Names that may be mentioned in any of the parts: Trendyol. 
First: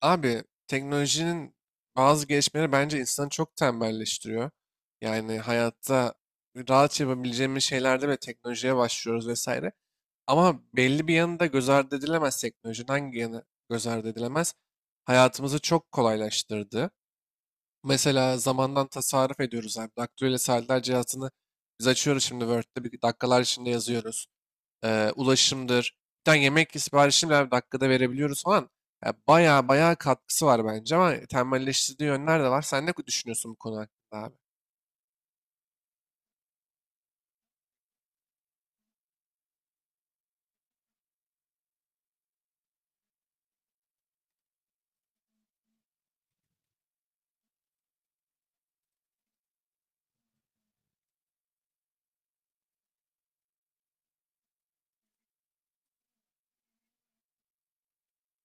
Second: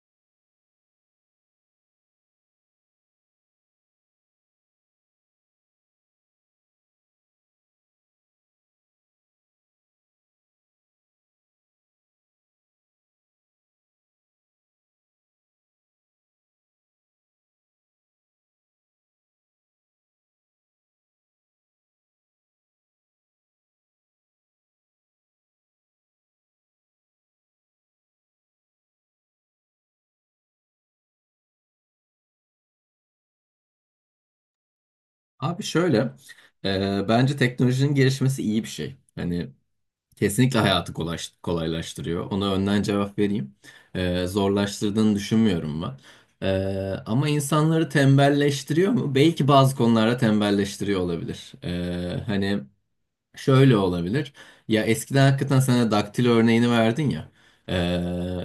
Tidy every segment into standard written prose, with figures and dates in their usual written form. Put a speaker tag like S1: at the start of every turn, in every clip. S1: Abi teknolojinin bazı gelişmeleri bence insanı çok tembelleştiriyor. Yani hayatta rahat yapabileceğimiz şeylerde bile teknolojiye başlıyoruz vesaire. Ama belli bir yanı da göz ardı edilemez teknolojinin. Hangi yanı göz ardı edilemez? Hayatımızı çok kolaylaştırdı. Mesela zamandan tasarruf ediyoruz abi. Daktilo ile saatler cihazını biz açıyoruz, şimdi Word'de bir dakikalar içinde yazıyoruz ulaşımdır. Bir tane yemek siparişini bile dakikada verebiliyoruz falan. Ya bayağı bayağı katkısı var bence, ama tembelleştirdiği yönler de var. Sen ne düşünüyorsun bu konu hakkında abi?
S2: Abi şöyle, bence teknolojinin gelişmesi iyi bir şey. Hani kesinlikle hayatı kolaylaştırıyor. Ona önden cevap vereyim. Zorlaştırdığını düşünmüyorum ben. Ama insanları tembelleştiriyor mu? Belki bazı konularda tembelleştiriyor olabilir. Hani şöyle olabilir. Ya eskiden hakikaten sana daktilo örneğini verdin ya. Ee,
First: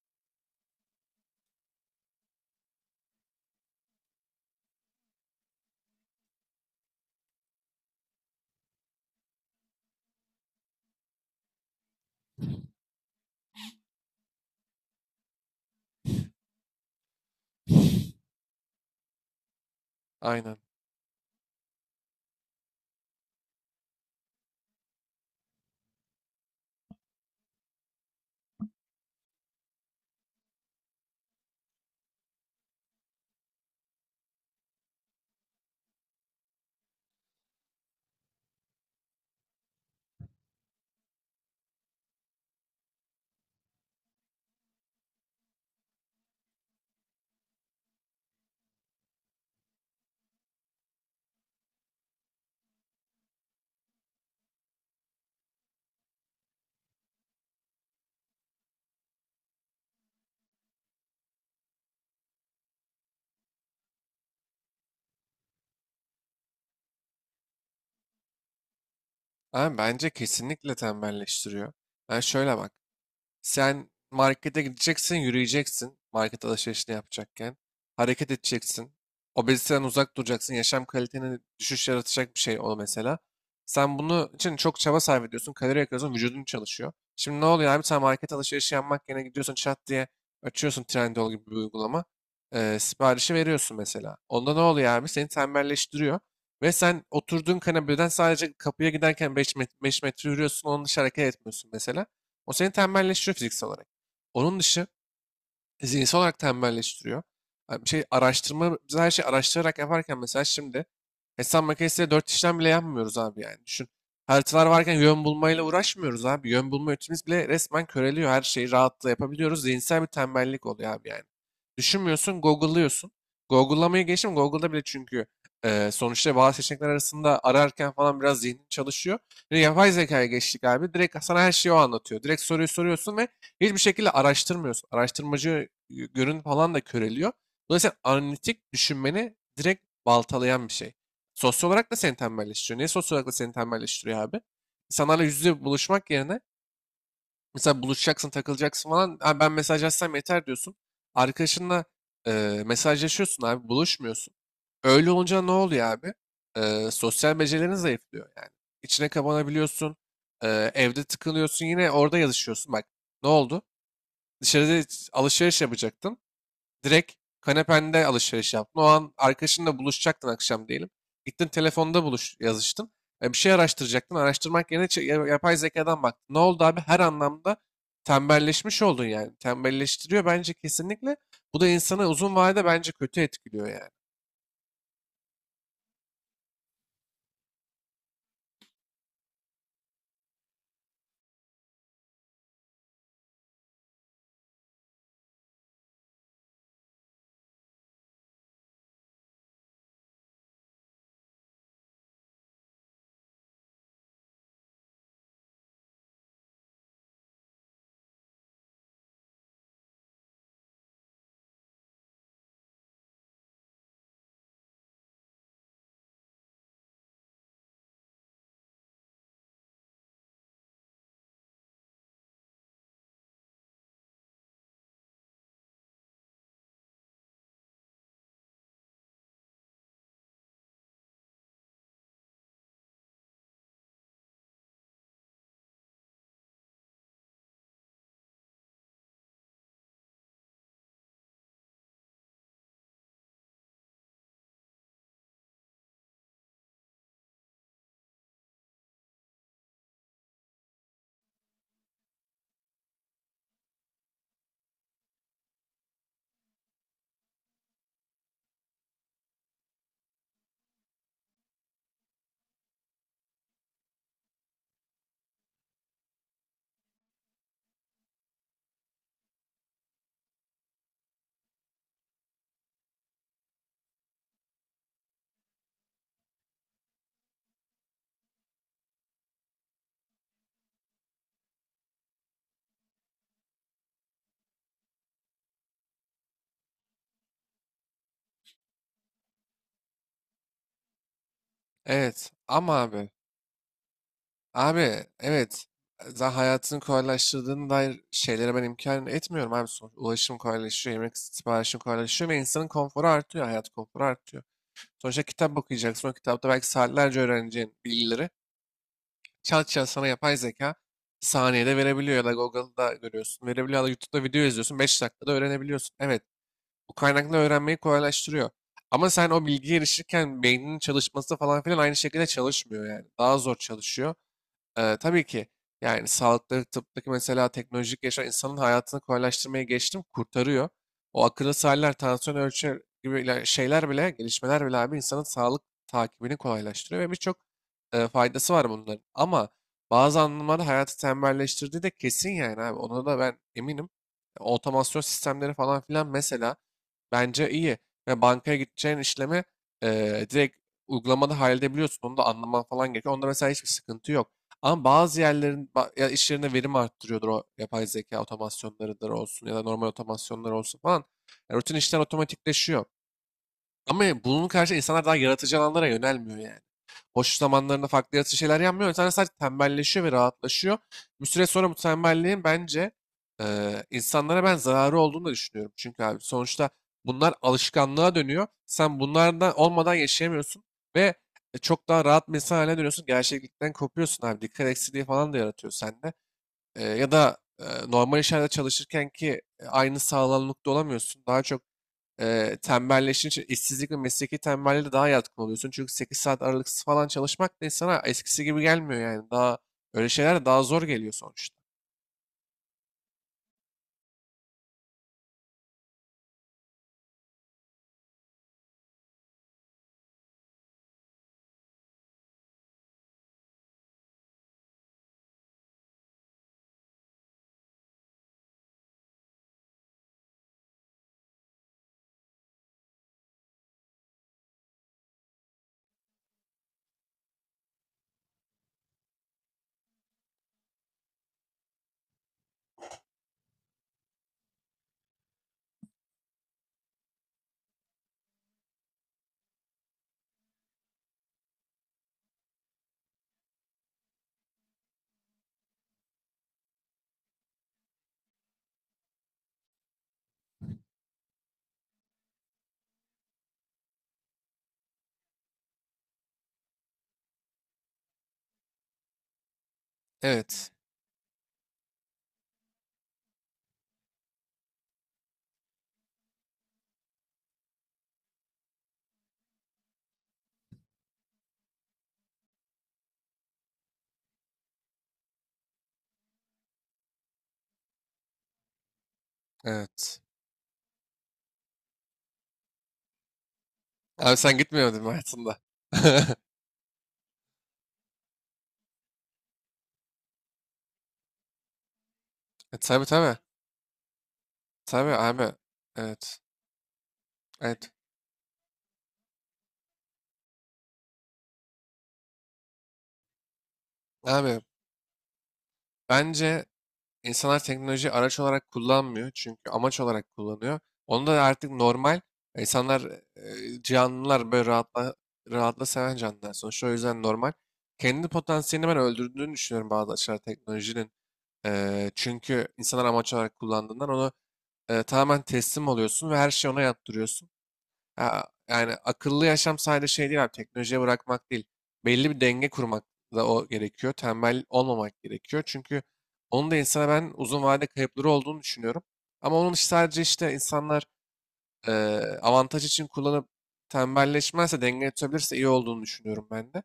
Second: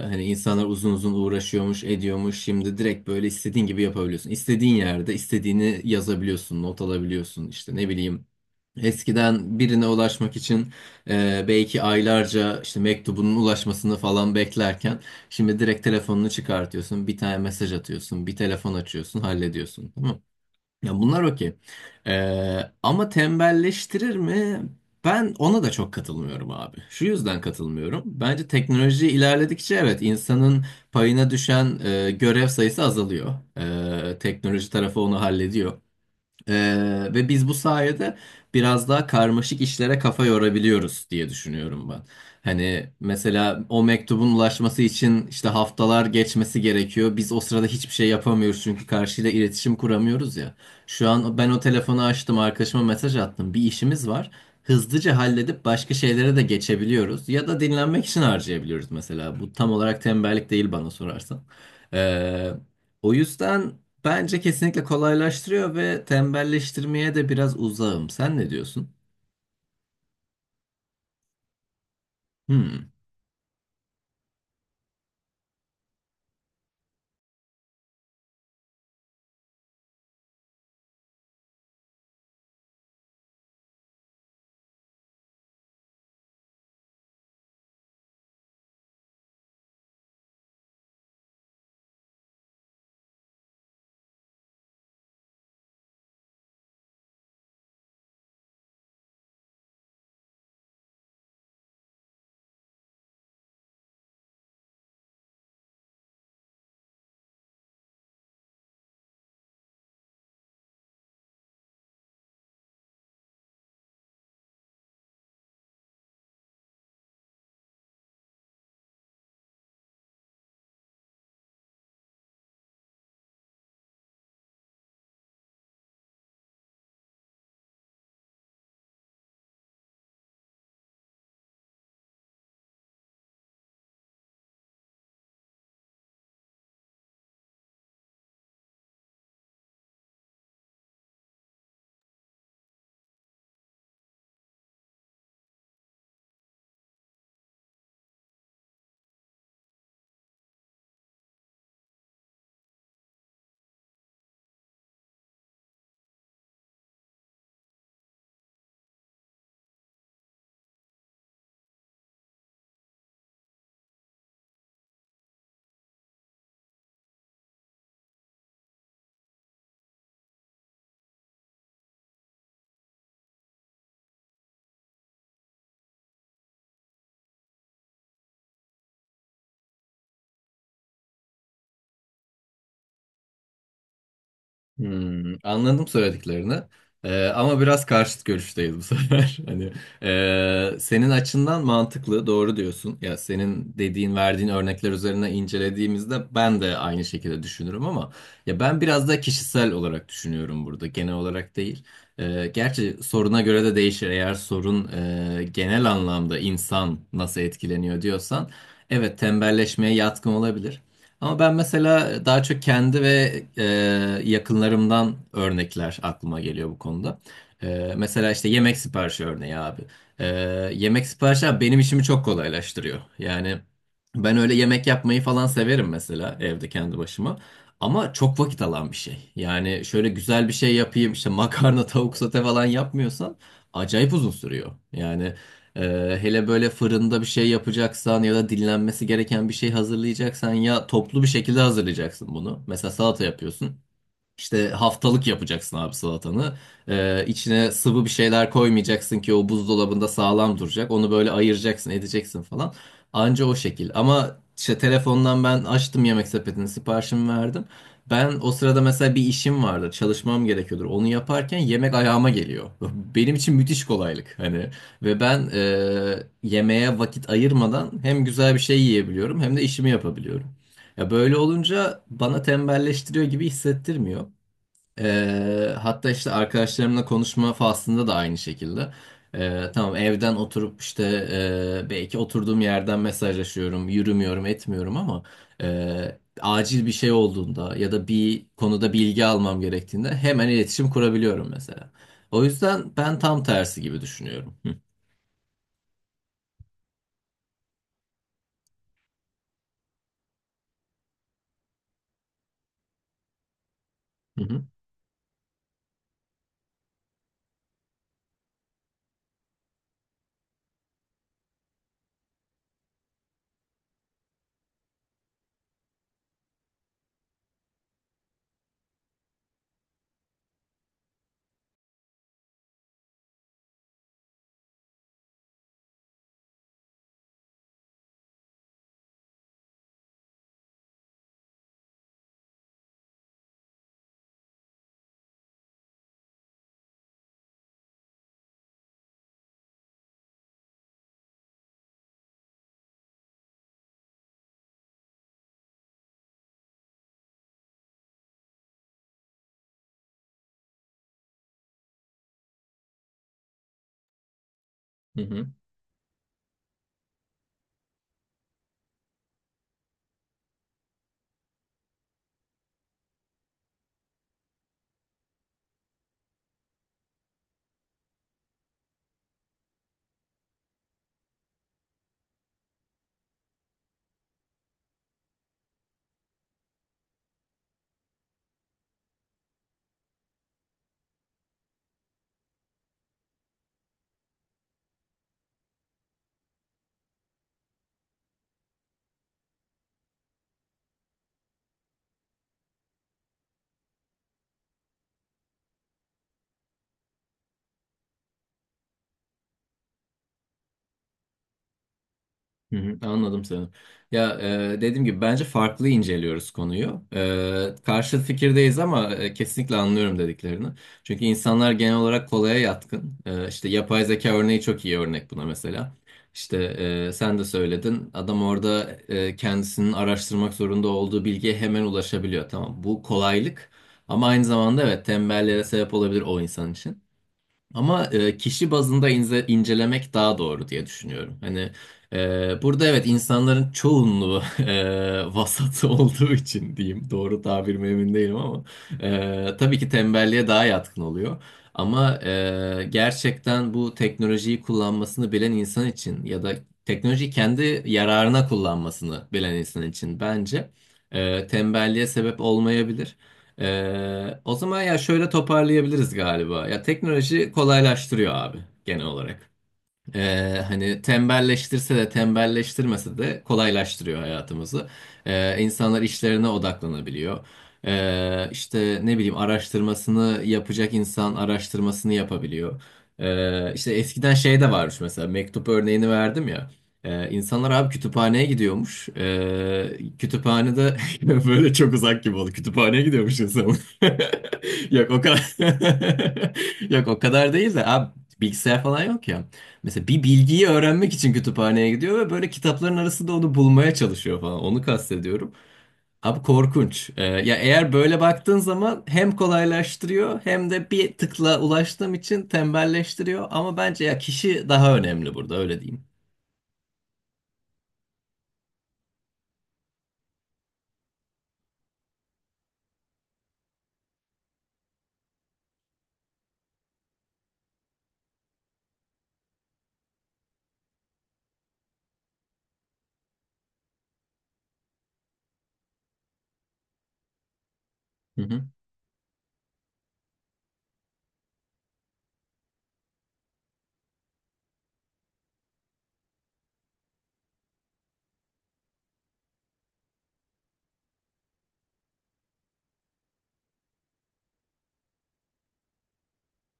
S2: Hani insanlar uzun uzun uğraşıyormuş, ediyormuş. Şimdi direkt böyle istediğin gibi yapabiliyorsun. İstediğin yerde istediğini yazabiliyorsun, not alabiliyorsun. İşte ne bileyim. Eskiden birine ulaşmak için belki aylarca işte mektubunun ulaşmasını falan beklerken şimdi direkt telefonunu çıkartıyorsun, bir tane mesaj atıyorsun, bir telefon açıyorsun, hallediyorsun.
S1: Aynen.
S2: Ya bunlar okey. Ama tembelleştirir mi? Ben ona da çok katılmıyorum abi. Şu yüzden katılmıyorum. Bence teknoloji ilerledikçe evet insanın payına düşen görev sayısı azalıyor. Teknoloji tarafı onu hallediyor. Ve biz bu sayede biraz daha karmaşık işlere kafa yorabiliyoruz diye düşünüyorum ben. Hani mesela o mektubun ulaşması için işte haftalar geçmesi gerekiyor. Biz o sırada hiçbir şey yapamıyoruz çünkü karşıyla iletişim kuramıyoruz ya. Şu an ben o telefonu açtım, arkadaşıma mesaj attım. Bir işimiz var. Hızlıca halledip başka şeylere de geçebiliyoruz. Ya da dinlenmek için harcayabiliyoruz mesela. Bu tam olarak tembellik değil bana sorarsan. Ee, O yüzden. Bence kesinlikle kolaylaştırıyor ve tembelleştirmeye de biraz uzağım. Sen ne diyorsun?
S1: Abi bence kesinlikle tembelleştiriyor. Yani şöyle bak.
S2: Hmm.
S1: Sen markete gideceksin, yürüyeceksin. Market alışverişini yapacakken. Hareket edeceksin. Obeziteden uzak duracaksın. Yaşam kaliteni düşüş yaratacak bir şey o mesela. Sen bunu için çok çaba sarf ediyorsun. Kalori yakıyorsun. Vücudun çalışıyor. Şimdi ne oluyor abi? Sen market alışverişi yapmak yerine gidiyorsun, çat diye açıyorsun Trendyol gibi bir uygulama. Siparişi veriyorsun mesela. Onda ne oluyor abi? Seni tembelleştiriyor. Ve sen oturduğun kanepeden sadece kapıya giderken 5 metre yürüyorsun. Onun dışı hareket etmiyorsun mesela. O seni tembelleştiriyor fiziksel olarak. Onun dışı zihinsel olarak tembelleştiriyor. Ha, bir şey araştırma, biz her şeyi araştırarak yaparken mesela şimdi hesap makinesiyle dört işlem bile yapmıyoruz abi yani. Düşün. Haritalar varken yön bulmayla uğraşmıyoruz abi. Yön bulma yetimiz bile resmen köreliyor. Her şeyi rahatla yapabiliyoruz. Zihinsel bir tembellik oluyor abi yani. Düşünmüyorsun, Google'lıyorsun. Google'lamayı geçtim. Google'da bile, çünkü sonuçta bazı seçenekler arasında ararken falan biraz zihnin çalışıyor. Bir de yapay zekaya geçtik abi. Direkt sana her şeyi o anlatıyor. Direkt soruyu soruyorsun ve hiçbir şekilde araştırmıyorsun. Araştırmacı görün falan da köreliyor. Dolayısıyla analitik düşünmeni direkt baltalayan bir şey. Sosyal olarak da seni tembelleştiriyor. Niye sosyal olarak da seni tembelleştiriyor abi? İnsanlarla yüz yüze buluşmak yerine mesela buluşacaksın, takılacaksın falan. "Ha, ben mesajlaşsam yeter" diyorsun. Arkadaşınla mesajlaşıyorsun abi, buluşmuyorsun. Öyle olunca ne oluyor abi? Sosyal becerilerin zayıflıyor yani. İçine kapanabiliyorsun. Evde tıkılıyorsun. Yine orada yazışıyorsun. Bak, ne oldu? Dışarıda alışveriş yapacaktın. Direkt kanepende alışveriş yaptın. O an arkadaşınla buluşacaktın akşam diyelim. Gittin telefonda buluş yazıştın. Bir şey araştıracaktın. Araştırmak yerine yapay zekadan baktın. Ne oldu abi? Her anlamda tembelleşmiş oldun yani. Tembelleştiriyor bence kesinlikle. Bu da insanı uzun vadede bence kötü etkiliyor yani.
S2: Hmm, anladım söylediklerini. Ama biraz karşıt görüşteyiz bu sefer. Hani senin açından mantıklı, doğru diyorsun. Ya senin dediğin, verdiğin örnekler üzerine incelediğimizde ben de aynı şekilde düşünürüm ama ya ben biraz da kişisel olarak düşünüyorum burada, genel olarak değil. Gerçi soruna göre de değişir. Eğer sorun genel anlamda insan nasıl etkileniyor diyorsan, evet tembelleşmeye yatkın olabilir. Ama ben mesela daha çok kendi ve yakınlarımdan örnekler aklıma geliyor bu konuda. Mesela işte yemek siparişi örneği abi. E, Yemek siparişi abi benim işimi çok kolaylaştırıyor. Yani ben öyle yemek yapmayı falan severim mesela evde kendi başıma. Ama çok vakit alan bir şey. Yani şöyle güzel bir şey yapayım işte makarna, tavuk sote falan yapmıyorsan acayip uzun sürüyor. Yani hele böyle fırında bir şey yapacaksan ya da dinlenmesi gereken bir şey hazırlayacaksan ya toplu bir şekilde hazırlayacaksın bunu. Mesela salata yapıyorsun. İşte haftalık yapacaksın abi salatanı. İçine sıvı bir şeyler koymayacaksın ki o buzdolabında sağlam duracak. Onu böyle ayıracaksın, edeceksin falan. Anca o şekil. Ama işte telefondan ben açtım yemek sepetini, siparişimi verdim. Ben o sırada mesela bir işim vardı, çalışmam gerekiyordur. Onu yaparken yemek ayağıma geliyor. Benim için müthiş kolaylık hani. Ve ben yemeğe vakit ayırmadan hem güzel bir şey yiyebiliyorum hem de işimi yapabiliyorum. Ya böyle olunca bana tembelleştiriyor gibi hissettirmiyor. Hatta işte arkadaşlarımla konuşma faslında da aynı şekilde. Tamam evden oturup işte belki oturduğum yerden mesajlaşıyorum, yürümüyorum, etmiyorum ama acil bir şey olduğunda ya da bir konuda bilgi almam gerektiğinde hemen iletişim kurabiliyorum mesela.
S1: Evet,
S2: O
S1: ama
S2: yüzden
S1: abi,
S2: ben tam tersi gibi düşünüyorum. Hı
S1: abi evet, zaten hayatını kolaylaştırdığına dair şeylere ben imkan etmiyorum abi, sonuç. Ulaşım kolaylaşıyor, yemek siparişim kolaylaşıyor ve insanın konforu artıyor, hayat konforu artıyor.
S2: hı
S1: Sonuçta kitap okuyacaksın, o kitapta belki saatlerce öğreneceğin bilgileri çat çat sana yapay zeka saniyede verebiliyor ya da Google'da görüyorsun, verebiliyor ya da YouTube'da video izliyorsun, 5 dakikada öğrenebiliyorsun. Evet, bu kaynakla öğrenmeyi kolaylaştırıyor. Ama sen o bilgiye erişirken beyninin çalışması falan filan aynı şekilde çalışmıyor yani. Daha zor çalışıyor. Tabii ki yani sağlıkta, tıptaki mesela teknolojik yaşam insanın hayatını kolaylaştırmaya geçtim, kurtarıyor. O akıllı saatler, tansiyon ölçer gibi şeyler bile, gelişmeler bile abi insanın sağlık takibini kolaylaştırıyor ve birçok faydası var bunların. Ama bazı anlamlarda hayatı tembelleştirdiği de kesin yani abi. Ona da ben eminim. Otomasyon sistemleri falan filan mesela. Bence iyi. Ve bankaya gideceğin işlemi direkt uygulamada halledebiliyorsun. Onu da anlaman falan gerekiyor. Onda mesela hiçbir sıkıntı yok. Ama bazı
S2: hı hı.
S1: yerlerin ya iş yerine verim arttırıyordur, o yapay zeka otomasyonlarıdır olsun ya da normal otomasyonlar olsun falan. Yani rutin işler otomatikleşiyor. Ama bunun karşı insanlar daha yaratıcı alanlara yönelmiyor yani. Boş zamanlarında farklı yaratıcı şeyler yapmıyor. İnsanlar sadece tembelleşiyor ve rahatlaşıyor. Bir süre sonra bu tembelliğin bence insanlara ben zararı olduğunu da düşünüyorum. Çünkü abi sonuçta bunlar alışkanlığa dönüyor. Sen bunlardan olmadan yaşayamıyorsun ve çok daha rahat bir insan haline dönüyorsun. Gerçeklikten kopuyorsun abi. Dikkat eksikliği falan da yaratıyor sende. Ya da normal işlerde çalışırken ki aynı sağlamlıkta olamıyorsun. Daha çok tembelleşince işte işsizlik ve mesleki tembelliğe de daha yatkın oluyorsun. Çünkü 8 saat aralıksız falan çalışmak da insana eskisi gibi gelmiyor yani. Daha öyle şeyler de daha zor geliyor sonuçta.
S2: Hı hı, anladım seni. Ya dediğim gibi bence farklı inceliyoruz konuyu. Karşı fikirdeyiz ama kesinlikle anlıyorum dediklerini. Çünkü insanlar genel olarak kolaya yatkın. İşte yapay zeka örneği çok iyi örnek buna mesela. İşte sen de söyledin. Adam orada kendisinin araştırmak zorunda olduğu bilgiye hemen ulaşabiliyor. Tamam, bu kolaylık. Ama aynı zamanda evet tembelliğe sebep olabilir o insan için. Ama kişi bazında incelemek daha doğru diye düşünüyorum. Hani burada evet insanların çoğunluğu vasat olduğu için diyeyim. Doğru tabir mi emin değilim ama tabii ki tembelliğe daha yatkın oluyor. Ama gerçekten bu teknolojiyi kullanmasını bilen insan için ya da teknolojiyi kendi yararına kullanmasını bilen insan için bence tembelliğe sebep olmayabilir. O zaman ya şöyle toparlayabiliriz galiba. Ya teknoloji kolaylaştırıyor abi genel olarak.
S1: Evet.
S2: Hani tembelleştirse de tembelleştirmese de kolaylaştırıyor hayatımızı. İnsanlar işlerine odaklanabiliyor. İşte ne bileyim araştırmasını yapacak insan araştırmasını yapabiliyor. İşte eskiden şey de varmış mesela mektup örneğini verdim ya. İnsanlar abi kütüphaneye gidiyormuş.
S1: Evet.
S2: Kütüphanede böyle çok uzak gibi oldu. Kütüphaneye gidiyormuş insan.
S1: Abi sen gitmiyordun
S2: Yok o
S1: hayatında.
S2: kadar. Yok o kadar değil de abi bilgisayar falan yok ya. Mesela bir bilgiyi öğrenmek için kütüphaneye gidiyor ve böyle
S1: E,
S2: kitapların
S1: Tabii tabii.
S2: arasında onu bulmaya çalışıyor falan. Onu
S1: Tabii abi.
S2: kastediyorum.
S1: Evet.
S2: Abi korkunç. Ya
S1: Evet.
S2: eğer böyle baktığın zaman hem kolaylaştırıyor hem de bir tıkla ulaştığım için tembelleştiriyor. Ama bence ya
S1: Abi
S2: kişi daha önemli burada öyle diyeyim.
S1: bence İnsanlar teknolojiyi araç olarak kullanmıyor, çünkü amaç olarak kullanıyor. Onu da artık normal insanlar, canlılar böyle rahatla seven canlılar sonuçta, o yüzden normal. Kendi potansiyelini ben öldürdüğünü düşünüyorum bazı açılar teknolojinin. Çünkü insanlar amaç olarak kullandığından onu tamamen teslim oluyorsun ve her şeyi ona yaptırıyorsun. Ha,
S2: Hı hı.
S1: yani akıllı yaşam sadece şey değil abi, teknolojiye bırakmak değil. Belli bir denge kurmak da o gerekiyor. Tembel olmamak gerekiyor. Çünkü onun da insana ben uzun vade kayıpları olduğunu düşünüyorum. Ama onun işte sadece işte insanlar e, avantaj için kullanıp tembelleşmezse, denge tutabilirse iyi olduğunu düşünüyorum ben de.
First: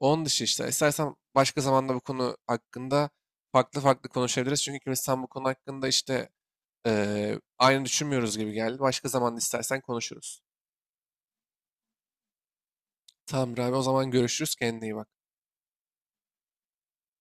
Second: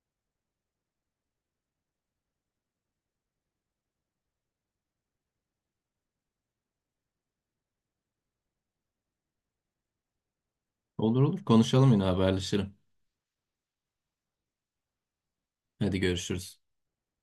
S1: Onun dışı işte istersen başka zamanda bu konu hakkında farklı farklı konuşabiliriz. Çünkü ikimiz tam bu konu hakkında işte aynı düşünmüyoruz gibi geldi. Başka zaman istersen konuşuruz.
S2: Olur olur konuşalım yine haberleşelim.
S1: Tamamdır abi, o zaman görüşürüz. Kendine iyi bak.
S2: Hadi görüşürüz.